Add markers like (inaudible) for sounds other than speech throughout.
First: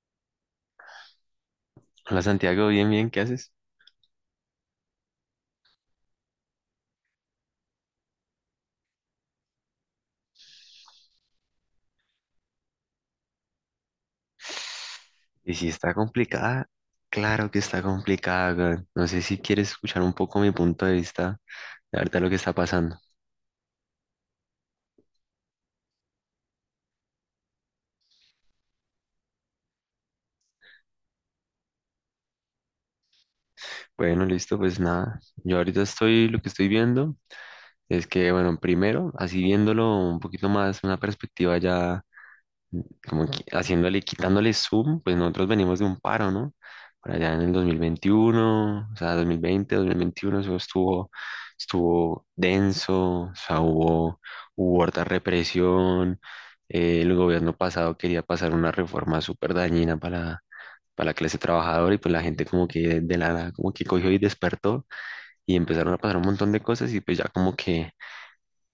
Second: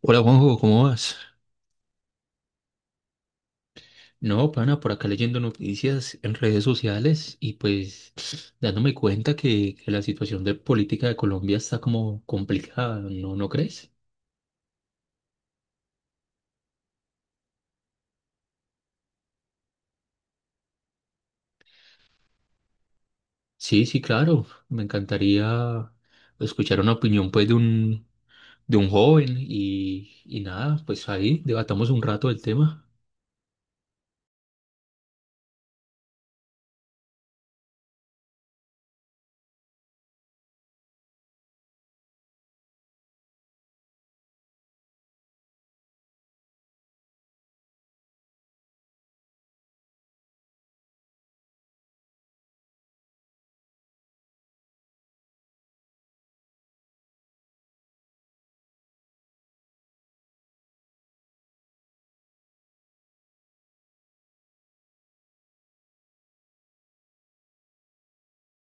Hola Juanjo, ¿cómo vas? Hola Santiago, bien, bien, ¿qué haces? No, pana, por acá leyendo noticias en redes sociales y pues (sniffs) dándome cuenta que la situación de política de Colombia está como complicada, ¿no crees? Y si está complicada, claro que está complicada, weón. No sé si quieres escuchar un poco mi punto de vista de ahorita lo que está pasando. Sí, sí, claro. Me encantaría escuchar una opinión pues de un joven y nada, pues ahí debatamos un rato el tema. Bueno, listo, pues nada. Yo ahorita estoy, lo que estoy viendo es que, bueno, primero, así viéndolo un poquito más, una perspectiva ya como que haciéndole, quitándole zoom, pues nosotros venimos de un paro, ¿no? Por allá en el 2021, o sea, 2020, 2021, eso estuvo, estuvo denso, o sea, hubo harta represión. El gobierno pasado quería pasar una reforma súper dañina para la clase trabajadora, y pues la gente como que de la nada como que cogió y despertó y empezaron a pasar un montón de cosas. Y pues ya como que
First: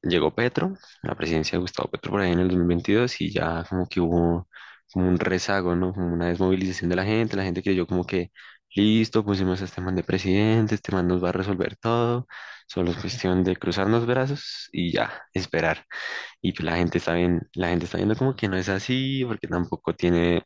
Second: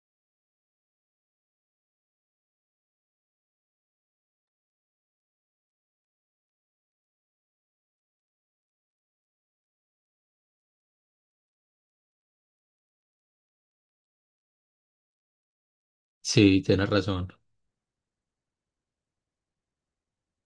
llegó Petro, la presidencia de Gustavo Petro por ahí en el 2022, y ya como que hubo como un rezago, ¿no? Como una desmovilización de la gente. La gente creyó como que listo, pusimos a este man de presidente, este man nos va a resolver todo, solo es cuestión de cruzarnos brazos y ya, esperar. Y Sí, pues la tienes gente está razón. bien, la gente está viendo como que no es así, porque tampoco tiene,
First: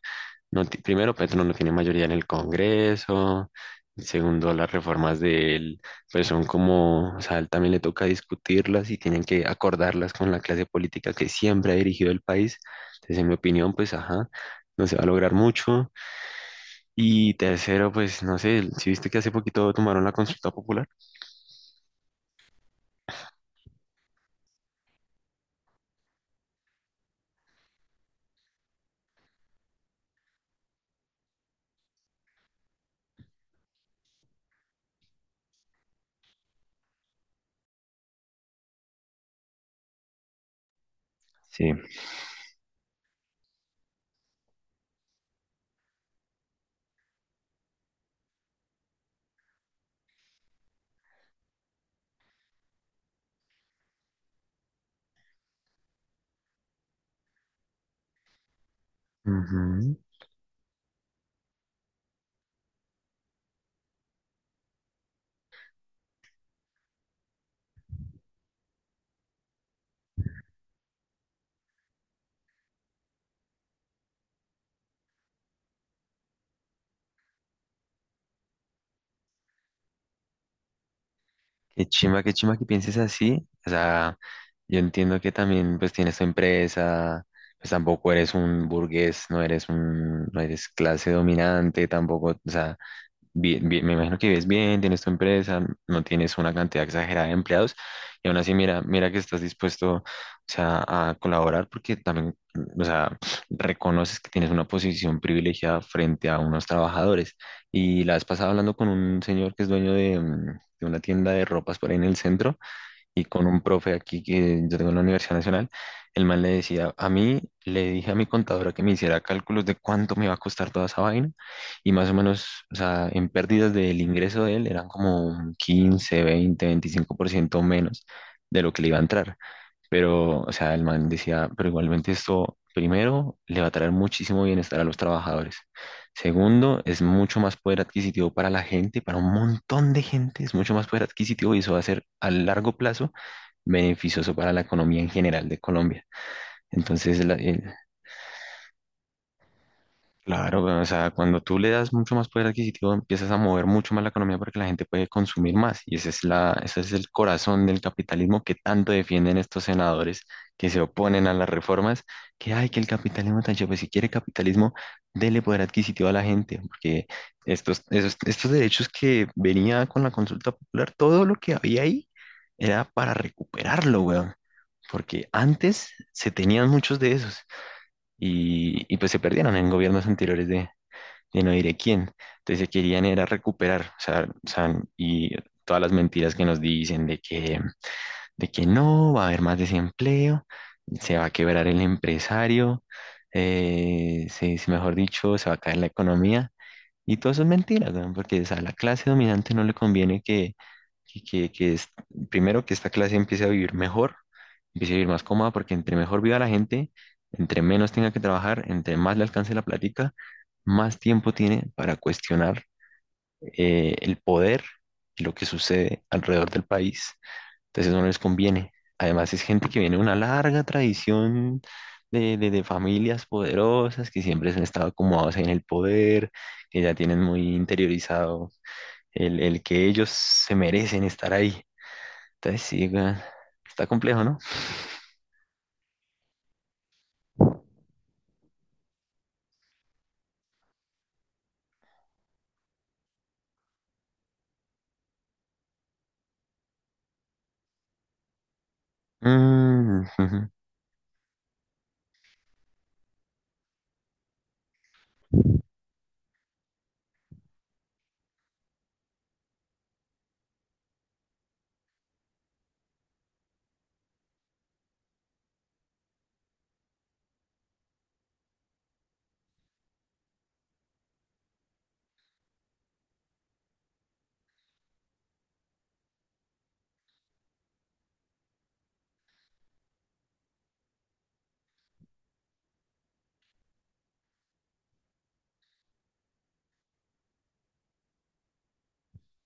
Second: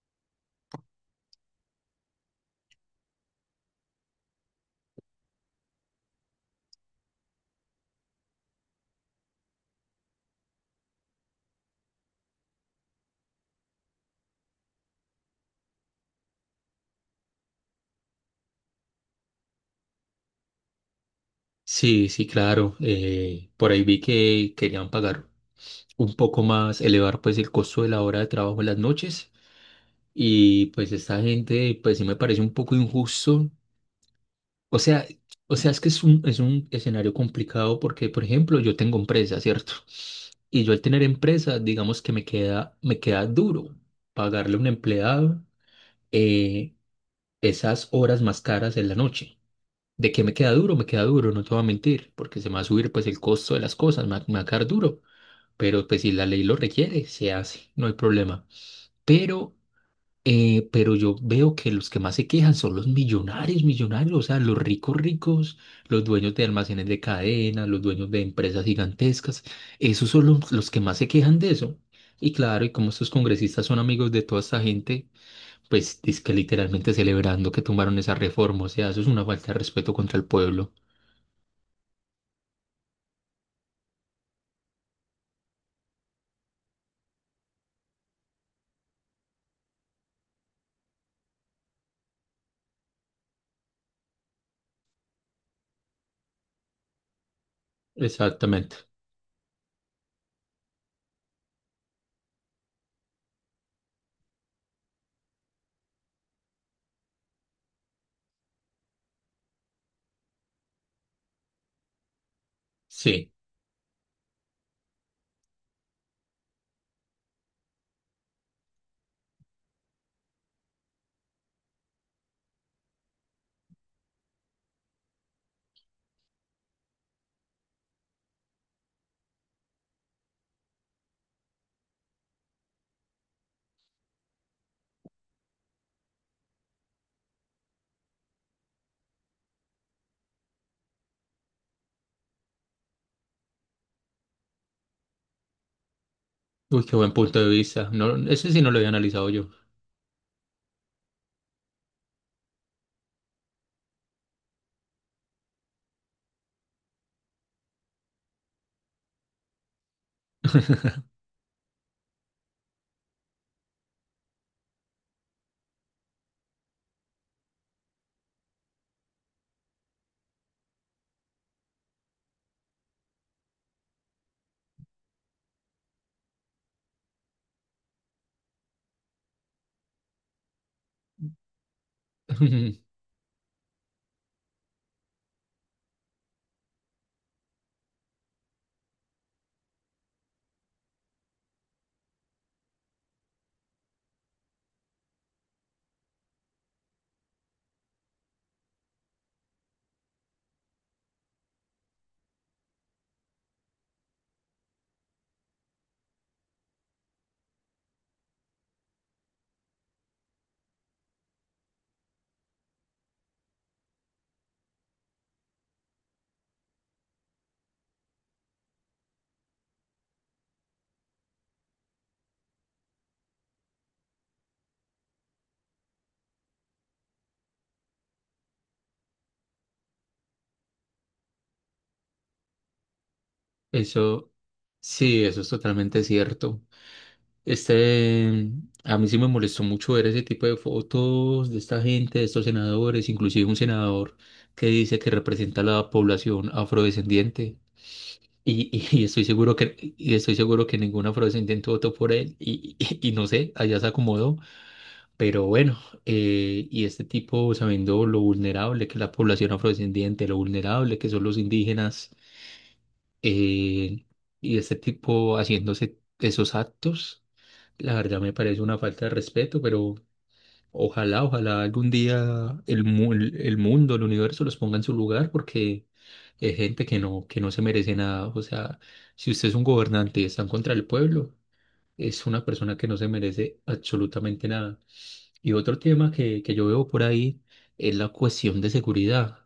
no, primero Petro no tiene mayoría en el Congreso, y segundo las reformas de él, pues son como, o sea, a él también le toca discutirlas y tienen que acordarlas con la clase política que siempre ha dirigido el país. Entonces, en mi opinión, pues ajá, no se va a lograr mucho. Y tercero, pues no sé, si viste que hace poquito tomaron la consulta popular. Sí, sí, claro. Por ahí vi que querían pagar un poco más, elevar pues el costo de la hora de trabajo en las noches. Y pues esta gente, pues sí me parece un poco injusto. O sea, o sea, es que es un escenario complicado porque, por ejemplo, yo tengo empresa, ¿cierto? Y yo al tener empresa, Sí. digamos que me queda duro pagarle a un empleado eh, esas horas más caras en la noche. ¿De qué me queda duro? Me queda duro, no te voy a mentir, porque se me va a subir pues el costo de las cosas, me va a quedar duro. Pero pues si la ley lo requiere, se hace, no hay problema. Pero Ujú. Pero yo veo que los que más se quejan son los millonarios, millonarios, o sea, los ricos ricos, los dueños de almacenes de cadena, los dueños de empresas gigantescas, esos son los que más se quejan de eso. Y claro, y como estos congresistas son amigos de toda esta gente, pues es que literalmente celebrando que tumbaron esa reforma, o sea, eso es una falta de respeto contra el pueblo. Qué chimba que pienses así. O sea, yo entiendo que también pues tienes tu empresa, pues tampoco eres un burgués, no eres un, no eres clase dominante, tampoco, o sea, me imagino que vives bien, tienes tu empresa, no tienes una cantidad exagerada de empleados, y aún así mira, Exactamente. mira que estás dispuesto, o sea, a colaborar porque también, o sea, reconoces que tienes una posición privilegiada frente a unos trabajadores. Y la vez pasada hablando con un señor que es dueño de, de una tienda de ropas por ahí en el centro, y Sí. con un profe aquí que yo tengo en la Universidad Nacional, el man le decía, a mí le dije a mi contadora que me hiciera cálculos de cuánto me iba a costar toda esa vaina y más o menos, o sea, en pérdidas del ingreso de él eran como un 15, 20, 25% menos de lo que le iba a entrar. Pero, o sea, el man decía, pero igualmente esto, primero, le va a traer muchísimo bienestar a los trabajadores. Segundo, es mucho más poder adquisitivo para la gente, para un montón de gente, es mucho más poder adquisitivo, y eso va a ser a largo plazo beneficioso para la economía en general de Colombia. Uy, qué buen Entonces, punto de vista. No, ese sí no lo había analizado yo. claro, o sea, cuando tú le das mucho más poder adquisitivo, empiezas a mover mucho más la economía porque la gente puede consumir más. Y ese es la, ese es el corazón del capitalismo que tanto defienden estos senadores que se oponen a las reformas, que hay que el capitalismo tan chévere. Pues si quiere capitalismo, dele poder adquisitivo a la gente, porque estos derechos que venía con la consulta popular, todo lo que había ahí era para recuperarlo, weón. Porque antes se tenían muchos de esos y pues se perdieron en gobiernos anteriores de no diré quién. Entonces se (laughs) querían era recuperar, o sea, y todas las mentiras que nos dicen de que no, va a haber más desempleo, se va a quebrar el empresario, mejor dicho, se va a caer la economía. Y todo eso es mentira, weón, porque o sea, a la clase dominante no le conviene que primero que esta clase empiece a vivir mejor, empiece a vivir más cómoda, porque entre mejor viva la gente, entre menos tenga que trabajar, entre más le alcance la plática, más tiempo tiene para cuestionar el poder y lo que sucede alrededor del país. Entonces no les conviene. Además es gente que viene de una larga tradición de familias poderosas que siempre han estado acomodados en el poder, que ya tienen muy interiorizado el que ellos se merecen estar ahí. Entonces sí, weón, está complejo, Eso, ¿no? sí, eso es totalmente cierto. Este, a mí sí me molestó mucho ver ese tipo de fotos de esta gente, de estos senadores, inclusive un senador que dice que representa a la población afrodescendiente. Y estoy seguro que, Mm. y (laughs) estoy Ujú. seguro que ningún afrodescendiente votó por él. Y no sé, allá se acomodó. Pero bueno, y este tipo sabiendo lo vulnerable que es la población afrodescendiente, lo vulnerable que son los indígenas, eh, y este tipo haciéndose esos actos. La verdad me parece una falta de respeto, pero ojalá, ojalá algún día el el mundo, el universo los ponga en su lugar porque es gente que no se merece nada. O sea, si usted es un gobernante y está en contra del pueblo, es una persona que no se merece absolutamente nada. Y otro tema que yo veo por ahí es la cuestión de seguridad.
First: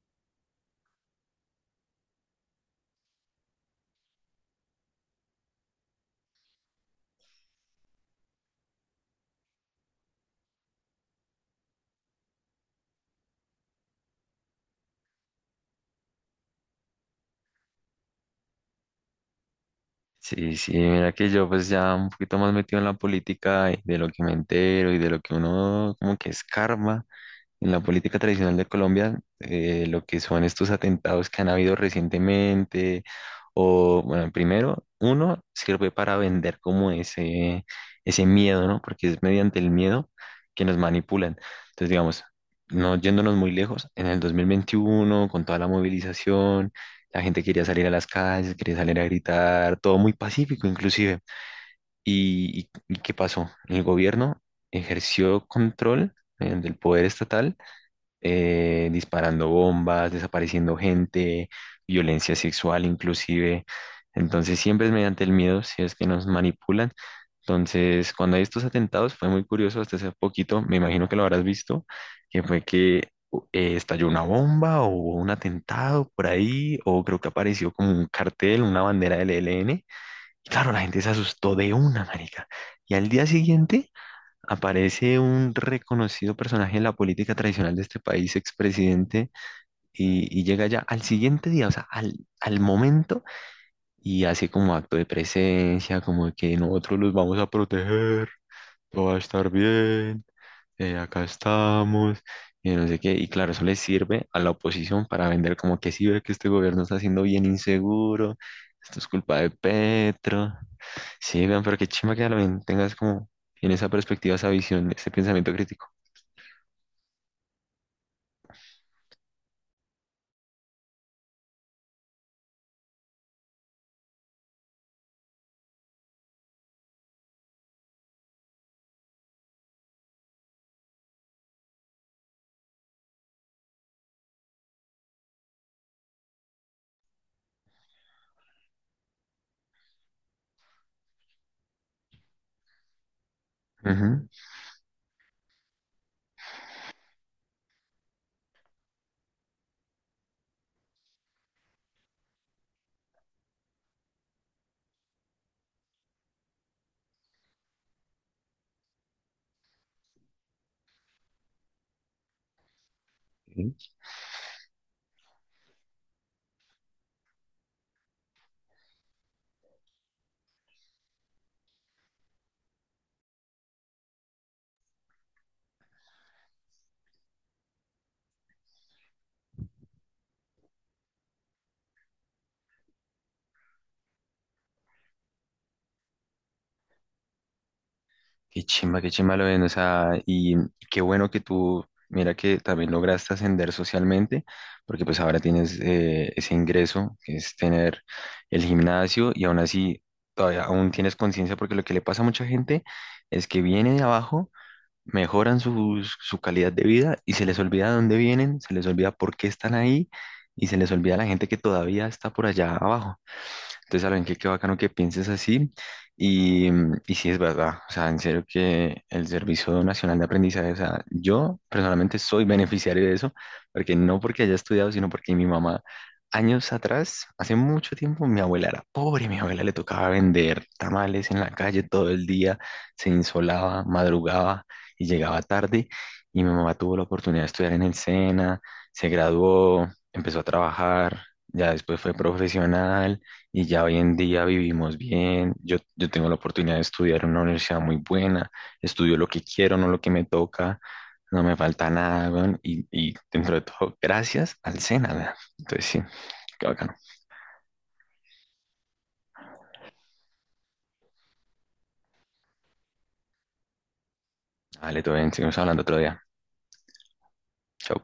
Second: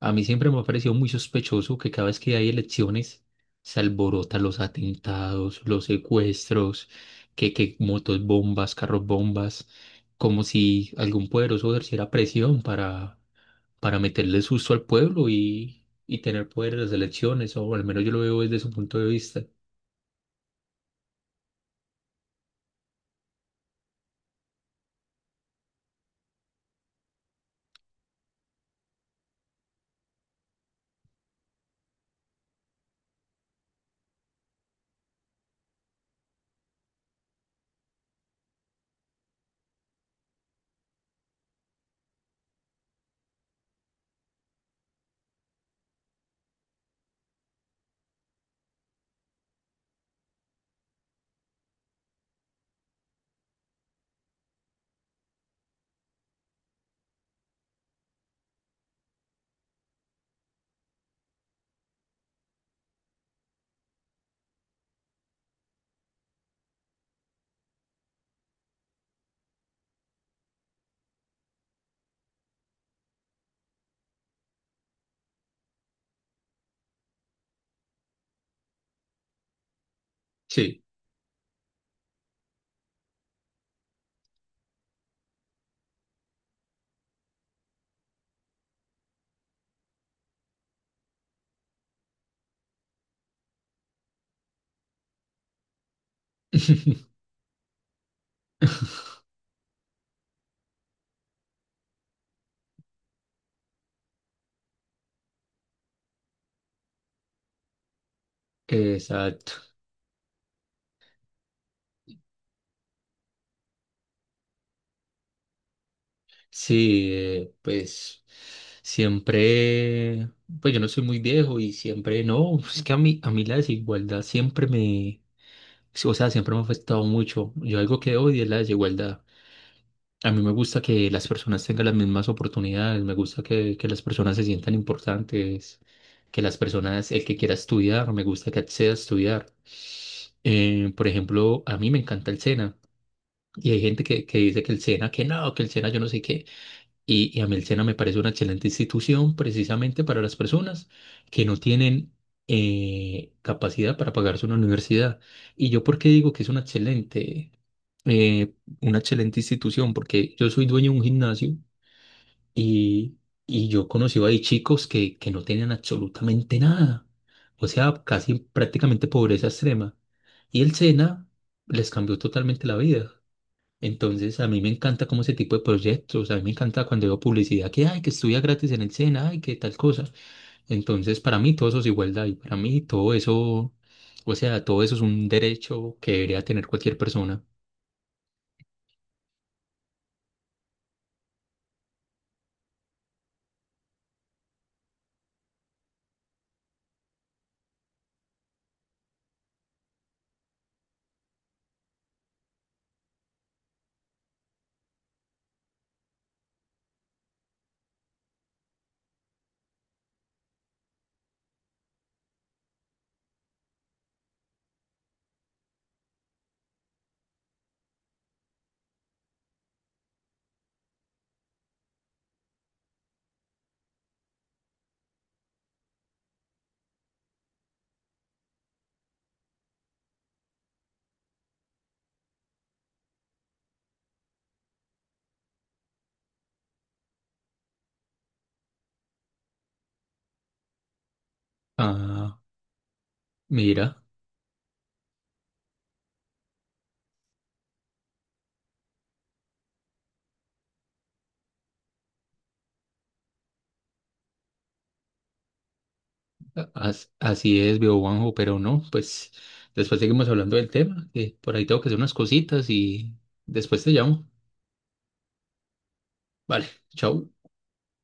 A mí siempre me ha parecido muy sospechoso que cada vez que hay elecciones se alborotan los atentados, los secuestros, que motos bombas, carros bombas, como si algún poderoso ejerciera presión para meterle susto al pueblo y tener poder en las elecciones, o al menos yo lo veo desde su punto de vista. Sí, sí, mira que yo pues ya un poquito más metido en la política y de lo que me entero y de lo que uno como que escarba. En la política tradicional de Colombia, lo que son estos atentados que han habido recientemente, o bueno, primero, uno sirve para vender como ese miedo, ¿no? Porque es mediante el miedo que nos manipulan. Entonces, digamos, no yéndonos muy lejos, en el 2021, con toda la movilización, la gente quería salir a las calles, quería salir a gritar, todo muy pacífico inclusive. Y qué pasó? El gobierno ejerció control del poder estatal, disparando bombas, desapareciendo gente, violencia sexual inclusive. Entonces siempre es mediante el miedo si es que nos manipulan. Entonces cuando hay estos atentados fue muy curioso hasta hace poquito, me imagino que lo habrás visto, que fue que estalló una bomba o hubo un atentado por ahí, o creo que apareció como un cartel, una bandera del ELN. Y claro, la Sí. gente se asustó de una, marica. Y al día siguiente aparece un reconocido personaje en la política tradicional de este país, expresidente, y llega ya al siguiente día, o sea, al, al momento, y hace como acto de presencia, como que nosotros los (laughs) vamos a proteger, todo va a estar bien, acá estamos, y no sé qué. Y claro, eso le sirve a la oposición para vender como que sí ve que este gobierno está siendo bien inseguro, esto es culpa de Exacto. Petro. Sí, vean, pero qué chimba que también tengas como en esa perspectiva, esa visión, ese pensamiento crítico. Sí, pues siempre, pues yo no soy muy viejo y siempre, no, (laughs) es que a mí la desigualdad siempre me, sí, o sea, siempre me ha afectado mucho. Yo algo que odio es la desigualdad. A mí me gusta que las personas tengan las mismas oportunidades, me gusta que las personas se sientan importantes, que las personas, el que quiera estudiar, me gusta que acceda a estudiar. Por ejemplo, a mí me encanta el SENA y hay gente Ujú. que dice que el SENA, que no, que el SENA yo no sé qué. Y a mí el SENA me parece una excelente institución precisamente para las personas que no tienen capacidad para pagarse una universidad. ¿Y yo por qué digo que es eh, una excelente institución? Porque yo soy dueño de un gimnasio y, y yo Sí. conocí ahí chicos que no tenían absolutamente nada. O sea, casi prácticamente pobreza extrema. Y el SENA les cambió totalmente la vida. Entonces, a mí me encanta como ese tipo de proyectos, a mí me encanta cuando veo publicidad que, ay, que estudia gratis en el SENA, ay, que tal cosa. Entonces, para mí todo eso es igualdad y para mí todo eso, o sea, todo eso es un derecho que debería tener cualquier persona. Qué chimba lo ven, o sea, y qué bueno que tú, mira que también lograste ascender socialmente, porque pues ahora tienes ese ingreso, que es tener el gimnasio, y aún así, todavía aún tienes conciencia, porque lo que le pasa a mucha gente es que viene de abajo, mejoran su, su calidad de vida, y se les olvida de dónde vienen, se les olvida por qué están ahí, y se les olvida la gente que todavía está por allá abajo. Entonces, Alan, qué, qué bacano que pienses así. Y, mm, y sí es verdad, o sea, en serio que el Servicio Nacional de Aprendizaje, o sea, yo personalmente soy beneficiario de eso, porque no porque haya estudiado, sino porque mi mamá, años atrás, hace mucho tiempo, mi abuela era pobre, mi abuela le tocaba vender tamales en la calle todo el día, se insolaba, madrugaba y llegaba tarde. Y mi mamá tuvo la oportunidad de estudiar en el SENA, se graduó, empezó a trabajar, ya después fue Ah, profesional, y ya hoy mira, en día vivimos bien. Yo tengo la oportunidad de estudiar en una universidad muy buena, estudio lo que quiero, no lo que me toca, no me falta nada, weón. Y dentro de todo, gracias al SENA, weón. Entonces sí, qué bacano. Así es, veo Juanjo, pero no, pues después seguimos hablando del tema, que por ahí tengo que hacer unas cositas y después te llamo. Vale, todo bien, seguimos hablando otro día. Vale, chao. Chao.